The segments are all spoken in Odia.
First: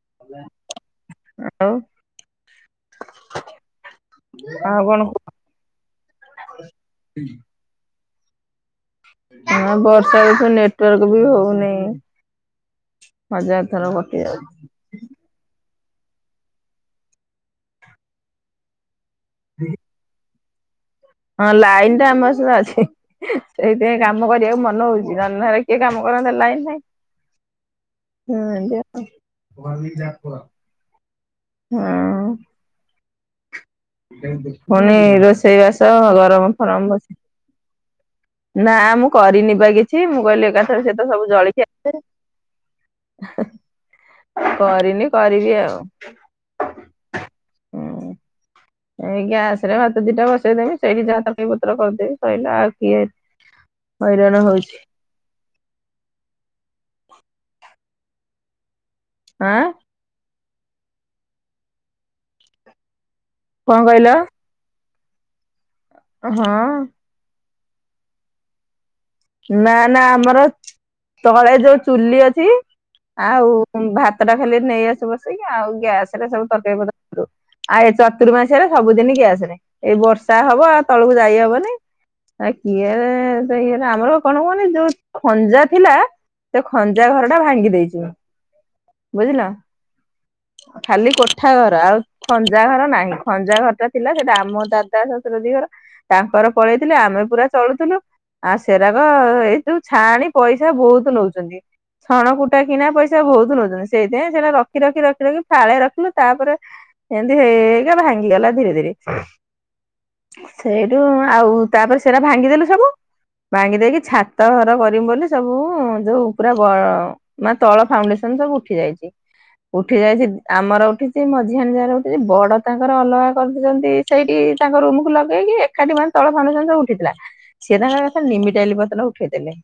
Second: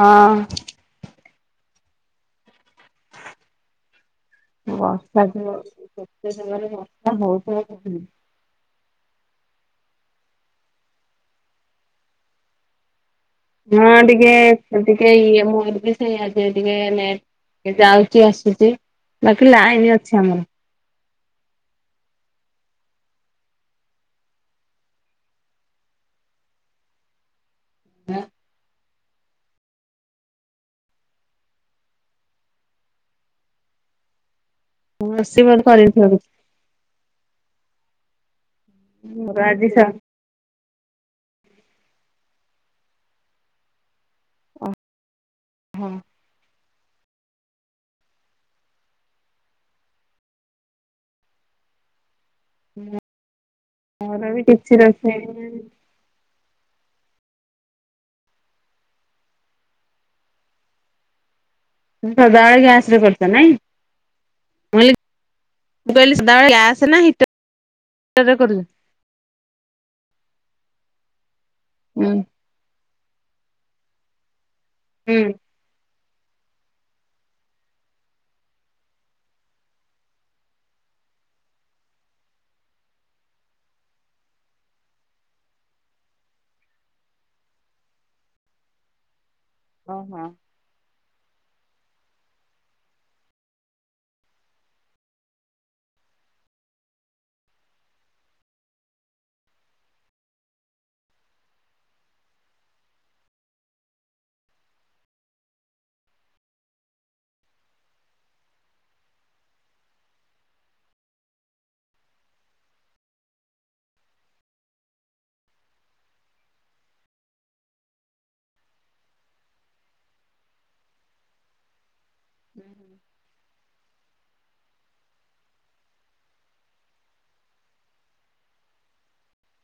ହଁ ଲୋ। ବର୍ଷା [unintelligible] ବର୍ଷା ହଉ ହଁ ବର୍ଷା ହଉଚି ନେଟୱାର୍କ ବି ହଉନି। ହଜାର ଥର ବକେଇ [unintelligible] ଟିକିଏ ଇଏ ମୋର ବି ସେଇ ଆଜି ଟିକିଏ ଯାଉଛି ଆସୁଛି। ବାକି ଲାଇନ ଅଛି ଆମର। ହଁ ଲାଇନ୍ ଟା ଆମର ସ ଅଛି। ସେଇଥିପାଇଁ କାମ କରିବାକୁ ମନ ହଉଛି ଅନ୍ଧାରେ କିଏ କାମ କରନ୍ତ ଲାଇନି ନାଇଁ। ହଁ ହଁ। ପୁଣି ମୁଁ ରୋଷେଇ ବୋଧେ ରୋଷେଇବାସ କରିନଥିବ ଗରମ ଫରମ ବ ନା ମୁଁ କିଛି। ମୋର କରିନି ଆଜି ବା ସ କିଛି ମୁଁ କହିଲି ଏକାଥରେ ସେ ତ ସବୁ ଜଳିକି କରିନି କରିବି ଆଉ। ହଁ ଏଇ ଗ୍ୟାସରେ ଭାତ ଦିଇଟା ବସେଇଦେମି ସେଇଠି ଯାହା ତରକାରି ପତ୍ର କରିଦେବି। ସଇଲା ଆଉ କିଏ ଏତ୍ ହଇରାଣ ହୋଉଛି। ମେଘି ନାନି ଆଁ? ହୁଁ ସାଦାବେଳେ ଗ୍ୟାସରେ କରୁଚ ନାଇଁ? କଣ କହିଲ? ମୁଁ କହିଲି ମୁଁ କହିଲି ସଦାବେଳେ ହଁ। ଗ୍ୟାସେ ନା ହିଟ ହିଟରେ କରୁଚ? ନା ନା ଆମର ତଳେ ଯୋଉ ହୁଁ ଚୁଲି ଅଛି ଆଉ ଭା ତଟା ଖାଲି ନେଇଆସୁ ହୁଁ। ବସେଇକି ଆଉ ଗ୍ୟାସରେ ସବୁ ତରକାରି ପତ୍ର କରୁ। ଆଉ ଏଇ ଚତୁର୍ମାସିଆରେ ସବୁଦିନି ଗ୍ୟାସରେ ଏଇ ବର୍ଷା ହବ ଆଉ ତଳକୁ ଯାଇ ହବନେଇ ଆ କିିଏ ଦହି ନା ଆମର କଣ କୁହନି ଯୋଉ ଖଞ୍ଜା ଥିଲା ସେ ଖଞ୍ଜା ଘରଟା ଭାଙ୍ଗି ଦେଇଚୁଁ। ବୁଝିଲ? ଓହୋ। ଖାଲି କୋଠା ଘର ଆଉ ଖଞ୍ଜା ଘର ନାହିଁ ଖଞ୍ଜା ଘରଟା ଥିଲା ସେଇଟା ଆମ ଦାଦା ଶଶୁର ଦି ଘର ତାଙ୍କର ପଳେଇଥିଲେ ଆମେ ପୁରା ଚଳୁଥୁଲୁ ଆଉ ସେରାକ ଏଇ ଯୋଉ ଛାଆଣି ପଇସା ବୋହୁତୁ ନୋଉଚନ୍ତି। ଛଣ କୁଟା କିଣା ପଇସା ବୋହୁତ ନୋଉଚନ୍ତି ସେଇଥିପାଇଁ ସେରା ରଖି ରଖି ରଖି ରଖି ଫାଳେ ରଖିଲୁ ତାପରେ ଏନ୍ତି ହେଇ ହେଇକା ହଙ୍ଗିଗଲା ଧିରେ ଧିରେ। ସେଇଠୁ ଆଉ ତାପରେ ସେରା ଭାଙ୍ଗିଦେଲୁ ସବୁ। ଭାଙ୍ଗି ଦେଇକି ଛାତ ଘର କରିମୁ ବୋଲି ସବୁ ଯୋଉ ପୁରା ବ ମା ତଳ ଫାଉଣ୍ଡେସନ ସବୁ ଉଠି ଯାଇଚି ଉଠି ଯାଇଚି ଆମର ଉଠିଚି ମଝିଆଣି ଯାଆର ଉ ଯଦି ବଡ ତାଙ୍କର ଅଲଗା କରିଦେଇଚନ୍ତି ସେଇଠି ତାଙ୍କ ରୁମକୁୁ ଲଗେଇକି ଏଖାଟି ମାନେ ତଳ ଭାଉଣ୍ଡେସନ ସବୁ ଉଠିଥିଲା ସିଏ ତାଙ୍କର ଲମିଟାଇଲି ପତ୍ର ଉଠେଇଦେଲେ।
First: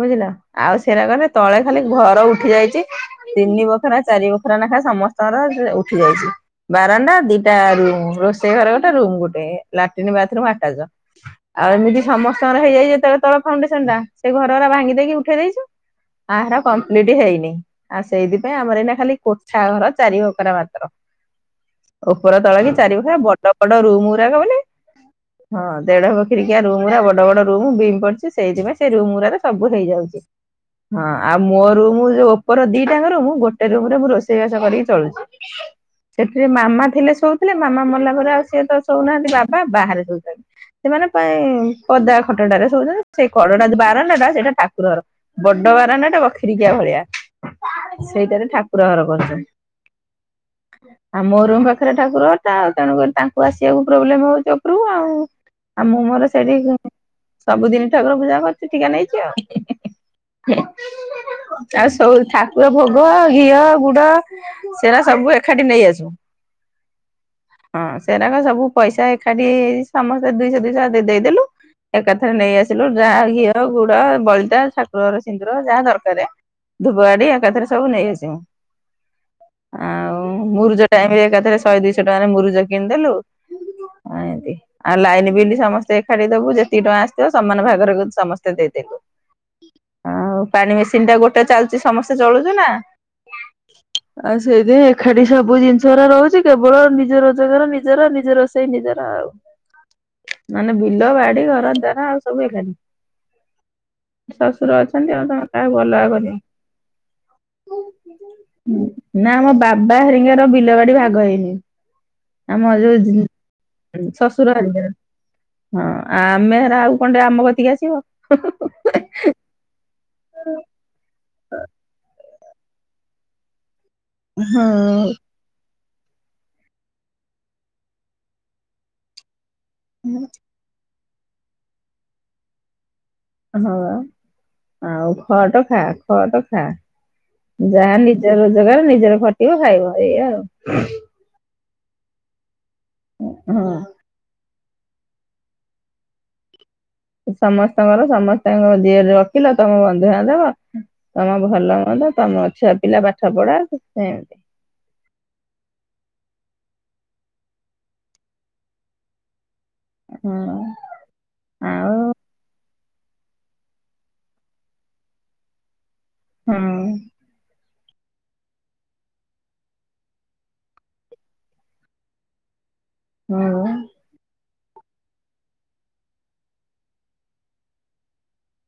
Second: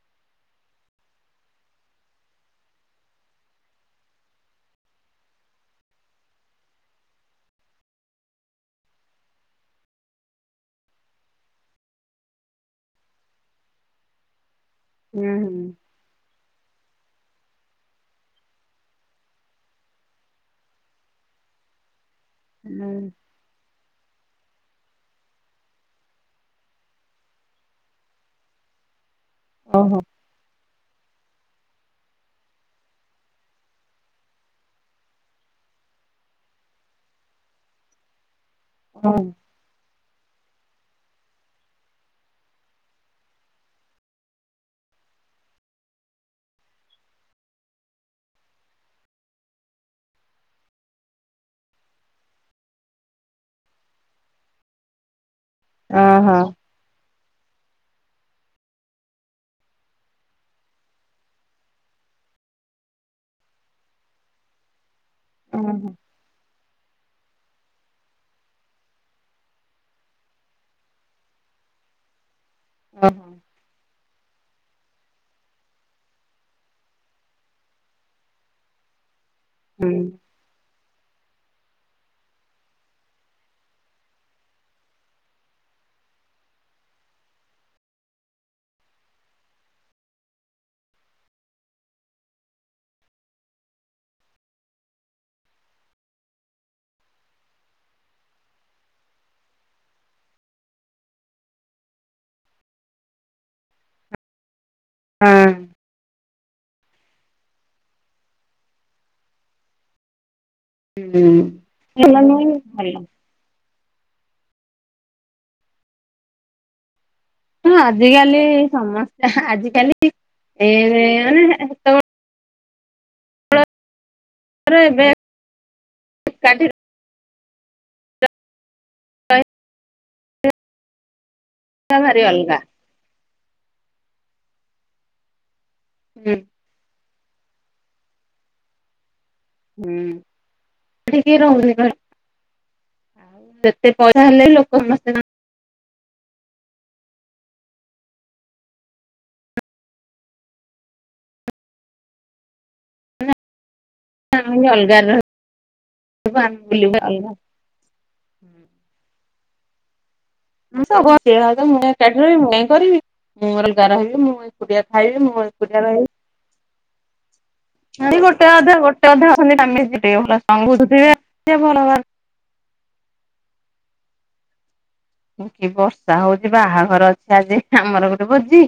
ବୁଝିଲ ଆଉ ସେରାକରେ ତଳେ ଖାଲି ଘର ଉଠି ଯାଇଚି ତିନି ବଖରା ଚାରି ବଖରା ନାଖା ସମସ୍ତଙ୍କର ସେ ଉଠିଯାଇଚି। ବାରଣ୍ଡା ଦିଇଟା ରୁମୁ ରୋଷେଇ ଘରେ ଗୋଟେ ରୁମ୍ ଗୋଟେ ଲାଟିନ୍ ବାଥରୁମ୍ ଆଟାଚ। ଆଉ ଏମିତି ସମସ୍ତଙ୍କର ହେଇଯାଇଚି ଯେତଳେ ତଳ ଫାଉଣ୍ଡେସନଟା ସେ ଘରରା ଭାଙ୍ଗି ଦେଇକି ହୁଁ ଉଠେଇ ହୁଁ ଦେଇଚୁ ଆଉ ହେରା କମ୍ପ୍ଲିଟ ହେଇନି ଆଉ ସେଇଥିପାଇଁ ଆମର ଏଇନା ଖାଲି କୋଠା ଘର ଚାରି ବଖରା ମାତ୍ର। ଓପର ତଳ କି ହୁଁ ଚାରି ବଖରା ବ ବଡ ରୁମୁରାକ ବୋଲି ହଁ ଦେଢ ବଖିରିକିଆ ରୁମୁରା ବ ବଡ ବଡ ରୁମୁ ବିମ୍ ପଡଚି ସେଇଥିପାଇଁ ସେଇ ରୁମ ଗୁରାରେ ସବୁ ଓହୋ ହେଇଯାଉଚି ହଁ। ଆଉ ମୋ ରୁମୁ ଯୋଉ ଓପର ଦିଇଟା ଆଙ୍କ ରୁମୁ ଗୋଟେ ରୁମରେ ମୁଁ ରୋଷେଇବାସ କରିକି ଚଳୁଚି। ସେଥିରେ ମାମା ଥିଲେ ଶୋଉଥୁଲେ ମାମା ମଲା ପରେ ଆଉ ସିଏ ତ ଓହୋ ଶୋଉନାହାନ୍ତି ବାବା ବାହାରେ ଶୋଉଚନ୍ତି ସେମାନେ ପାଇଁ ପଦା ଖଟଟାରେ ଶୋଉଚନ୍ତି ସେଇ କଡଟା ବାରଣ୍ଡାଟା ସେଇଟା ଠାକୁର ଘର। ବଡ ବାରଣ୍ଡାଟା ବଖିରିକିଆ ଭଳିଆ। ସେଇଟାରେ ଠାକୁର ଘର କରୁଚନ୍ତି। ଆଉ ମୋ ରୁମ୍ ପାଖରେ ଠାକୁର ଘରଟା ତେଣୁକରି ତାଙ୍କୁ ଆସିବାକୁ ପ୍ରୋବ୍ଲେମ ହୋଉଚି ଓପରକୁ ଆଉ। ଆଉ ମୁଁ ମୋର ଓହୋ ସେଠି ସବୁଦିନ ଠାକୁର ପୂଜା କରଚୁ ଟିକା ନେଇଚୁ ଆଉ। ଆଉ ସବୁ ଠାକୁର ଭୋଗ ଘିଅ, ଗୁଡ ସେଟା ସବୁ ଏକାଠି ନେଇ ଓହୋ ଆସ। ହଁ ସେଟାକ ସବୁ ପଇସା ଏକାଠି ସମସ୍ତେ ଦୁଇଶହ ଦୁଇଶହ ଦେ ଦେଇଦେଲୁ ଏକାଥରେ ନେଇ ଆସିଲୁ ଯାହା ଓହୋ ଘିଅ ଗୁ ବଳିତା ଠାକୁରର ସିନ୍ଦୁର ଯାହା ଦରକାର ଧୁବ ଆଡି ଏକାଥରେ ସବୁ ନେଇ ଆସିବୁ। ହୁଁ। ଆଉ ମୁରୁଜ ଟାଇମ ରେ ଏକାଥରେ ଶହେ ଦୁଇଶହ ଟଙ୍କାରେ ମୁରୁଜ କିଣିଦେଲୁ ଏମତି ଆଉ ଲାଇନ ବିଲ ସମସ୍ତେ ଏକାଠି ଦବୁ ଯେ ତିକି ଟଙ୍କା ଆସିଥିବ ସମାନ ଭାଗରେ ସମସ୍ତେ ଦେଇଦେଲୁ। ଆଉ ପାଣି ମେସିନ ଟା ଗୋଟେ ଚାଲୁଛି ସମସ୍ତେ ଚଳୁଛୁ ନା ଆଉ ସେଇଯେ ଏକାଠି ସବୁ ଜିନିଷରା ରହୁଛି କେବଳ ନିଜ ରୋଜଗାର ନିଜର ନିଜ ରୋଷେଇ ନିଜର ଆଉ। ମାନେ ବିଲ ବାଡି ଘର ଦ୍ଵାର ଆଉ ସବୁ ଏକାଠି। ଶ୍ୱଶୁର ଅଛନ୍ତି ଆଉ ତ ହଁ। କାହାକୁ ଅଲଗା କରି ନା ଆମ ବାବା ହରିଙ୍କର ବି ଲବାଡି ହୁଁ ଭାଗ ହେଇନି। ଭଲ ନୁହେଁ ଆମର ଭଲ ଯୋଉ ଶ୍ୱଶୁର ହରିକା ହଁ ଆମେ ଆଉ କଣ ଆମ କତିକି ହ ଆସିବ। ଆଜିକାଲି ସମସ୍ୟା ଆଜିକାଲି ଏ ମାନେ ସେତେବେ ହଁ। [unintelligible] ଏକାଠି ରହିବା ହ [unintelligible] ଭାରି ଅଲଗା। ହଁ ଆଉ ଖଟ୍ ଖା ହୁଁ। ଖଟ୍ ଖା। ଯାହା ନିଜ ରୋଜଗାର ନିଜର ଖଟିବ ଖାଇବ ଏୟା ଆଉ। କି ରହୁନି ଆଉ ଯେତେ ପଇସା ହେଲେ ଲୋକ ସମସ୍ତେ ସମସ୍ତଙ୍କର ସମସ୍ତଙ୍କ ଯିଏ ଏ ରଖିଲ ତମ ବନ୍ଧୁ ବାନ୍ଧବ ତମ ଭଲ ମନ୍ଦ ତମ ଛୁଆ ପିଲା ପାଠ ପଢା ସେ ଅଲଗା [unintelligible] ଅଲଗା ହଁ [unintelligible] କାଠି ରହ ମୁଁ ଆଉ କାଇହିଁ କରିବି ମୁଁ ମୋର ଗାଁ ରହିବି ମୁଁ ଏ କଡିଆ ଖାଇବି ମୁଁ ଏ କଡିଆ ରହିବି ହୁଁ। ଗୋଟେ ଅଧା ଗୋଟେ ଅଧା ଅଛନ୍ତି ଟିକେ [unintelligible] ହୁଁ। କି ବର୍ଷା ହଉଛି ବାହାଘର ଅଛି ଆଜି ଆମର ଗୋଟେ ଭୋଜି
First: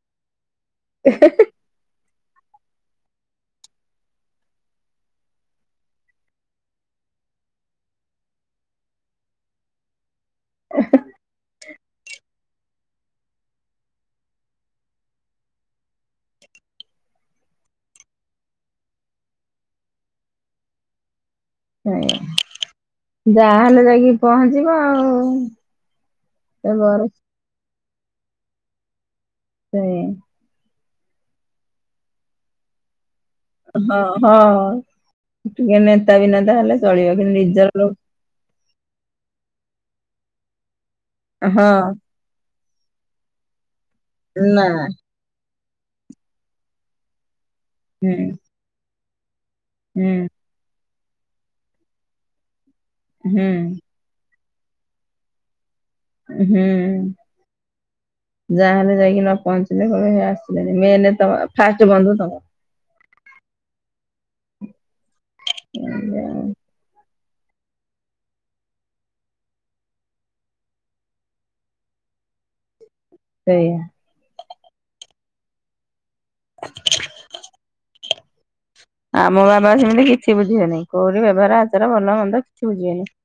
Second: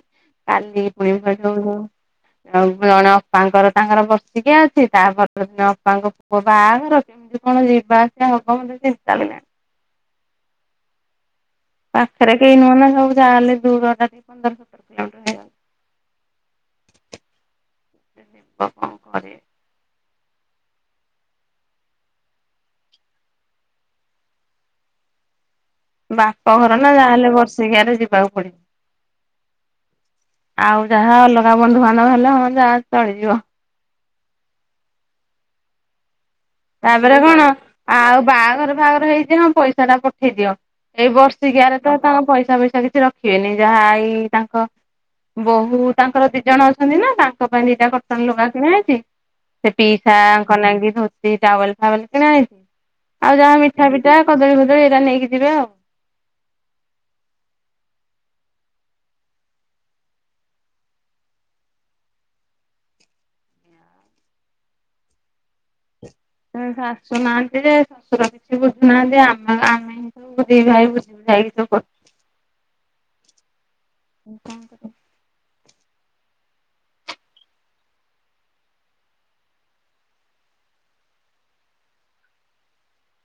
କାଲି [unintelligible] ଆଉ ଜଣେ ଅପାଙ୍କର ତାଙ୍କର ବର୍ଷିକିଆ ଅଛି ତାପ ଦିନ ଅପାଙ୍କ ପୁଅ ବାହାଘର। ତୁ କଣ ଯିବା ଆସିବା ହବ ମୋତେ ଚିନ୍ତା ଲାଗିଲା। ପାଖରେ କେହି ନୁହଁ ନା ସବୁ ଯାହାଲେ ଦୂର ଟା ପନ୍ଦର ସତର କିଲୋମିଟର ହେବ। [unintelligible] ଆଜ୍ଞା ଯାହାହେଲେ ଯାଇକି ପହଞ୍ଚିବ ଆଉ। ସେ ବାପଘର ନା ବର ଯାହାହେଲେ ବର୍ଷିକିଆରେ ଯିବାକୁ ପଡିବ। ହୁଁ। ଆଉ ଯାହା ଅଲଗା ବନ୍ଧୁବାନ୍ଧ ହେଲେ ହ ଯାହା ଚଳିଯିବ। ହଁ ହଁ ଟିକେ ନେତା ବିନେତା ହେଲେ ତାପରେ ଚଳିବ କିନ୍ତୁ କଣ ନିଜର ଲୋ ଆଉ ବାହାଘର ଫାହାଘର ହେଇ ଯେ ମୋ ପଇସା ଟା ପଠେଇ ଦିଅ ଏଇ ହଁ ବର୍ଷିକିଆରେ ତ ତାଙ୍କ ପଇସା ଫଇସା କିଛି ରଖିବେନି ଯାହା ଏଇ ତାଙ୍କ ନା ବୋହୂ ତାଙ୍କର ଦି ଜଣ ଅଛନ୍ତି ନା ତାଙ୍କ ପାଇଁ ଦିଟା ହୁଁ କଟନ୍ ଲୁଗା କିଣା ହେଇଚି। ସେଟି ହୁଁ ସାରଙ୍କ ନାଗି ଧେତି ଟାୱଲେ୍ ଫାୱଲେ୍ କିଣା ହେଇଚି ଆଉ ଯାହା ହୁଁ ମିଠାପି ଯାହା କଦଳୀ ଫଦଳୀ ଏଇରା ନେଇକି ଯିବେ ଆଉ। ହୁଁ। ଯାହାହଲେ ଯାଇକି ନ ପହଞ୍ଚିଲେ କହିବେ ହେଇ ଆସିଲେନି ମେନେ ଫାଷ୍ଟ ବନ୍ଧୁ ତମେ। ସେ ଆଶୁ ନାହାନ୍ତି ଯେ ଶ୍ୱଶୁର କିଛି ବୁଝୁନାହାନ୍ତି ଆମ ଆମେ ଦିଭାଇ ବୁଝି ବୁଝା କି ସବୁ କରୁ। ସେଇଆ। କଣ କର? ଆମ ବାବା ସେମିତି କିଛି ବୁଝିବେନେହିଁ କୋଉଠି ବେଭର ଆଚାର ଭଲ ମନ୍ଦ କିଛି ବୁଝିବେନେହିଁ।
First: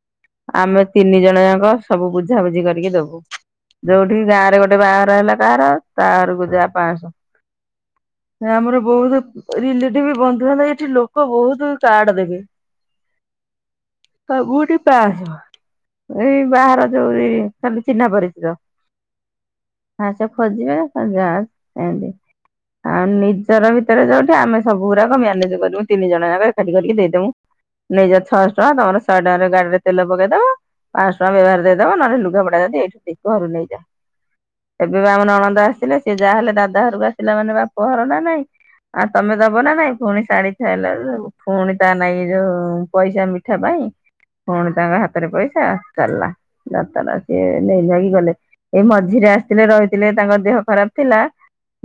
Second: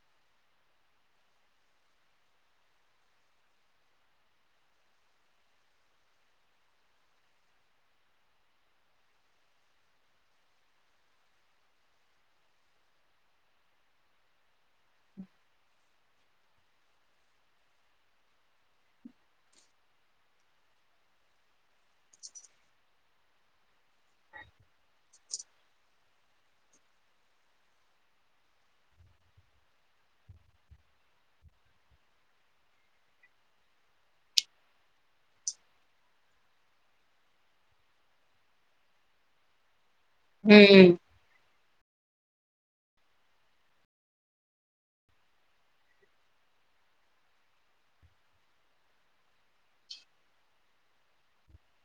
ଆମେ ତିନି ଜଣ ଯାକ ସବୁ ବୁଝାବୁଝି କରିକି ଦବୁ। ଯୋଉଠି ଗାଁ ରେ ଗୋଟେ ବାହାଘର ହେଲା କାହାର ତା ଘରକୁ ଯା ପାଆଁସ। ଆମର ବହୁତ ରିଲେଟିବି ବନ୍ଧୁ। ମାନେ ଏଇଠି ଲୋକ ବହୁତ କାର୍ଡ ଦେବେ। ସବୁଟି ପାରହେବ। ଏଇ ବାହାର ଯୋଉ ଏଇ ଖାଲି ଚିହ୍ନା ପରିଚିତ। ଫାଷ୍ଟେ ଖୋଜିବେ ସନ୍ଧ୍ୟା ବୋଳୁକୁ ଏମିତି। ଆଉ ନିଜର ଭିତରେ ଯୋଉଠି ଆମେ ସବୁ ଗୁରାକ ମ୍ୟା ନିଜେ କରିମୁ ତିନି ଜଣଆଙ୍କ ଏକାଠି କରିକି ଦେଇଦମୁ। ନେଇଯ ଛଅଶହ ଟଙ୍କା ତମର ଶହେ ଟଙ୍କାରେ ଗାଡିରେ ତେଲ ପକେଇଦବ। ପାଆସଟଙ୍କା ବ୍ୟବହାର ଦେଇଦବ ନହେଲେ ଲୁଗା ପଟା ଏଇଠି ଘରୁ ନେଇଯାଆ। ଏବେ ଆମ ନଣନ୍ଦ ଆସିଥିଲେ ସେ ଯାହା ହେଲେ ଦାଦା ଘରକୁ ଆସିଲା ମାନେ ବାପ ଘର ନା ନାଇଁ। ଆ ତମେ ଦବ ନା ନାଇଁ ପୁଣି ଶାଢୀ ଛାୟା ବ୍ଲାଉଜୁ ହୁଁ ସଵୁ। ପୁଣି ତା ନାଗି ଯୋଉ ପଇସା ମିଠା ପାଇଁ। ପୁଣି ତାଙ୍କ ହାତରେ ପଇସା ଚାଲିଲା ଯାତରା ସିଏ ନେଇ ନୁଆକି ଗଲେ। ଏଇ ମଝିରେ ଆସିଥିଲେ ରହିଥିଲେ ତାଙ୍କ ଦିହ ଖରାପେ ଥିଲା।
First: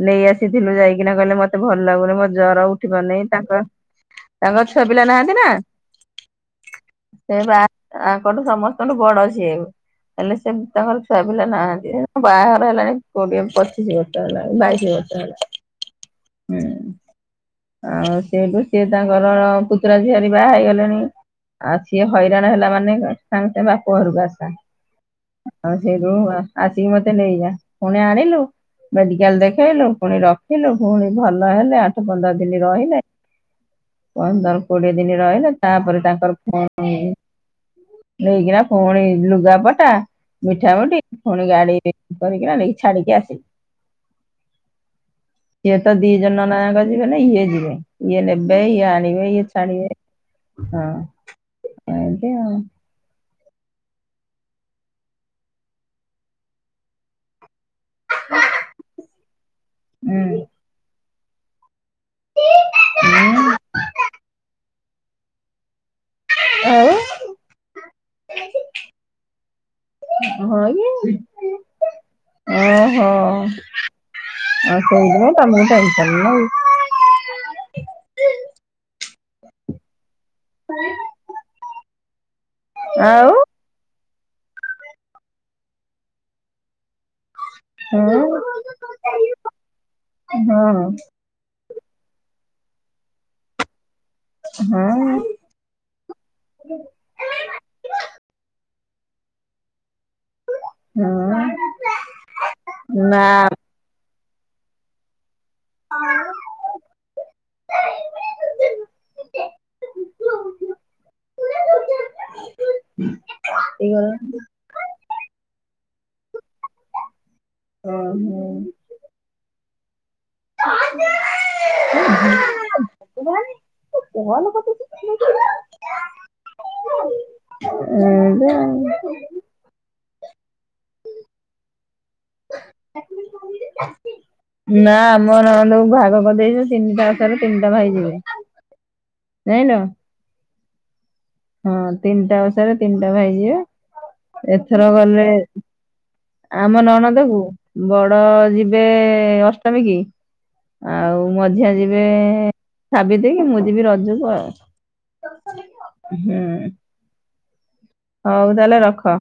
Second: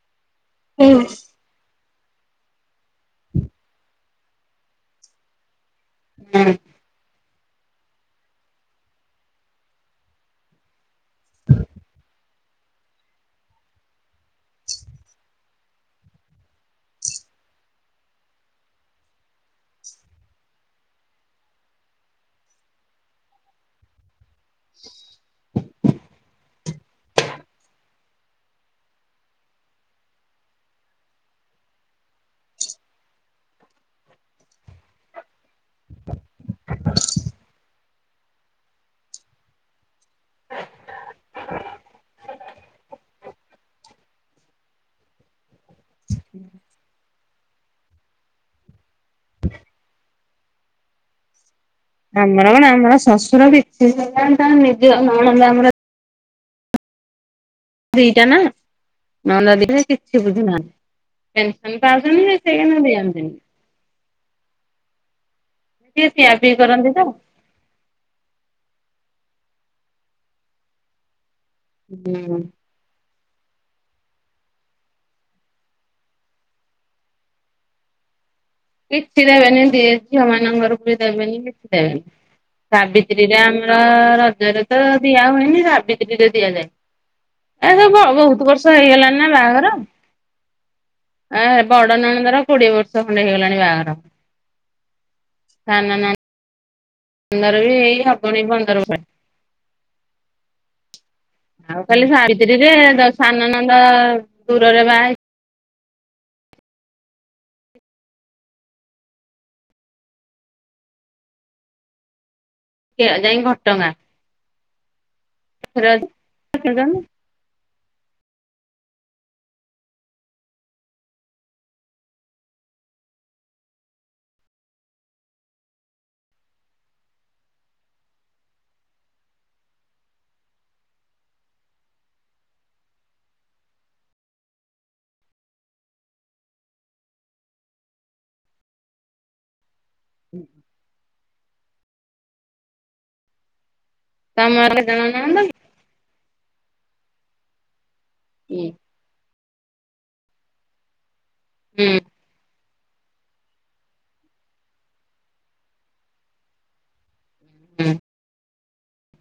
ନେଇ ଆସିଥିନୁ ଯାଇକିନା କହିଲେ ମତେ ଭଲ ଲାଗୁନେହିଁ ମତେ ଜର। ଗନେ ତାଙ୍କ ତାଙ୍କ ଛୁଆ ପିଲା ନାହାନ୍ତି ନା। ହୁଁ। ସେ ପା ଆଙ୍କଠୁ ସମସ୍ତଙ୍କଠୁ ବଡ ସିଏ। ହେଲେ ସେ ତାଙ୍କର ଛୁଆ ପିଲା ନାହାନ୍ତି ବାହାଘର ହେଲାଣି କୋଡିଏ ପଚିଶି ବର୍ଷ। ତାକୁଯାଣି ବାଇଶି ବର୍ଷ ହେଲାଣି। ହୁଁ। ଆଉ ସେଠୁ ସିଏ ତାଙ୍କର ପୁତୁରା ଝିଆରି ବାହା ହେଇଗଲେଣି। ଆଉ ସିଏ ହଇରାଣ ହେଲା ମାନେ ସାଙ୍ଗ ସାଙ୍ଗେ ବାପ ଘରକୁ ଆସା। ଆଉ ସେଠୁ ବପା ଆସିକି ମତେ ନେଇଯା ପୁଣି ଆଣିଲୁ। ମେଡିକାଲ ଦେଖେଇଲୁ ପୁଣି ରଖିଲୁ ପୁଣି ଭଲ ହେଲେ ଆଠ ପନ୍ଦର ଦିନି ରହିଲେ। ପନ୍ଦର କୋଡିଏ ଦିନ ରହିଲେ ତାପରେ ତାଙ୍କର ପୁଣି ନେଇକିନା ଫୁଣି ଲୁଗାପଟା ମିଠା ମୁଠି ଫୁଣି ଗାଡି କରିକି ଆଣିକି ଛାଡିକି ଆସିଲି। ସିଏ ତ ଦି ଜଣ। [unintelligible] ନା ଇଏ ଯିବେ ଇଏ ନେବେ ଇଏ ଆଣିବେ ଇଏ ଛାଡିବେ ହଁ। ଏମିତି ଆମର ଆଉ। କଣ ଆମର ଶଶୁର ବି [unintelligible] ନଣନ୍ଦ ଆମର ଦିଇଟା ନା, ନଣନ୍ଦ ଦି ଟା କିଛି ହୁଁ ବୁଝୁ ନାହାଁନ୍ତି। ପେନସନ୍ ପାଉଛନ୍ତି ଯେ ସେ କିନ୍ତୁ ହୁଁ ଦିଅନ୍ତିନି। ଟିକେ ପିଆ ପିଇ ଆଉ କରନ୍ତି ତ। ହଁ କି। ଉ ଗୁଁ ଓହୋ। ଆଉ ସେଥିପାଇଁ ତମକୁ ଟେନସନ୍ ନାଇଁ। କିଛି ଦେବେନି, ଦି ଝିଅ ମାନଙ୍କ ଘର କୁ ବି ଦେବେନି କିଛି ଦେବେନି। ଆଉ ସାବିତ୍ରୀରେ ଆ ର ରଜରେ ତ ଦିଆ ହୁଏନି, ସାବିତ୍ରୀରେ ଦିଆଯାଏ। ଏରା ସବୁ ହଁ ବହୁତ ବର୍ଷ ହେଇଗଲାଣିି ନା ହଁ ବାହାଘର। ହଁ ଆ ବଡ ନଣନ୍ଦର କୋଡିଏ ବର୍ଷ ଖଣ୍ଡେ ହେଇଗଲାଣି ବାହାଘର। ହଁ। ସାନ ନଣ ନ୍ଦର ବି ହବଣି ପନ୍ଦର [unintelligible] ହଁ ଆଉ ଖାଲି ସାବିତ୍ରୀରେ ତ ନା ସାନନଣନ୍ଦ ଦୂରରେ ବାହା ହେଇ [inaudible] ଯାଇଁକି ଘଟଗାଁ। [unintelligible] [unintelligible] [unintelligible] [unintelligible] ତୁ କଲ୍ କରିଦଉଚୁ [unintelligible] [unintelligible] [unintelligible] ନା ଆମ ନଣନ୍ଦଙ୍କୁ ବାହାଘର କରିଦେଇଚୁ ତିନିଟା ଓଷାରେ ତିନିଟା ଭାଇ ଯିବେ। ଯାଇଁଲ। [inaudible] ହଁ ତିନିଟା ଓଷା ରେ ତିନିଟା ଭାଇ ଯିବେ। ତମର କେତେ ଏଥର ଜଣ ଗଲେ ନଣନ୍ଦ ଆମ ନଣନ୍ଦକୁ ବଡ କି? ଯିବେ ଅଷ୍ଟମୀ କି। ଆଉ ମଝିଆ ହୁଁ ଯିବେ ସାବିତ୍ରୀ କି। ମୁଁ ଯିବି ରଜକୁ ଆଉ। ହୁଁ। ହୁଁ ହଉ ତାହେଲେ ରଖ।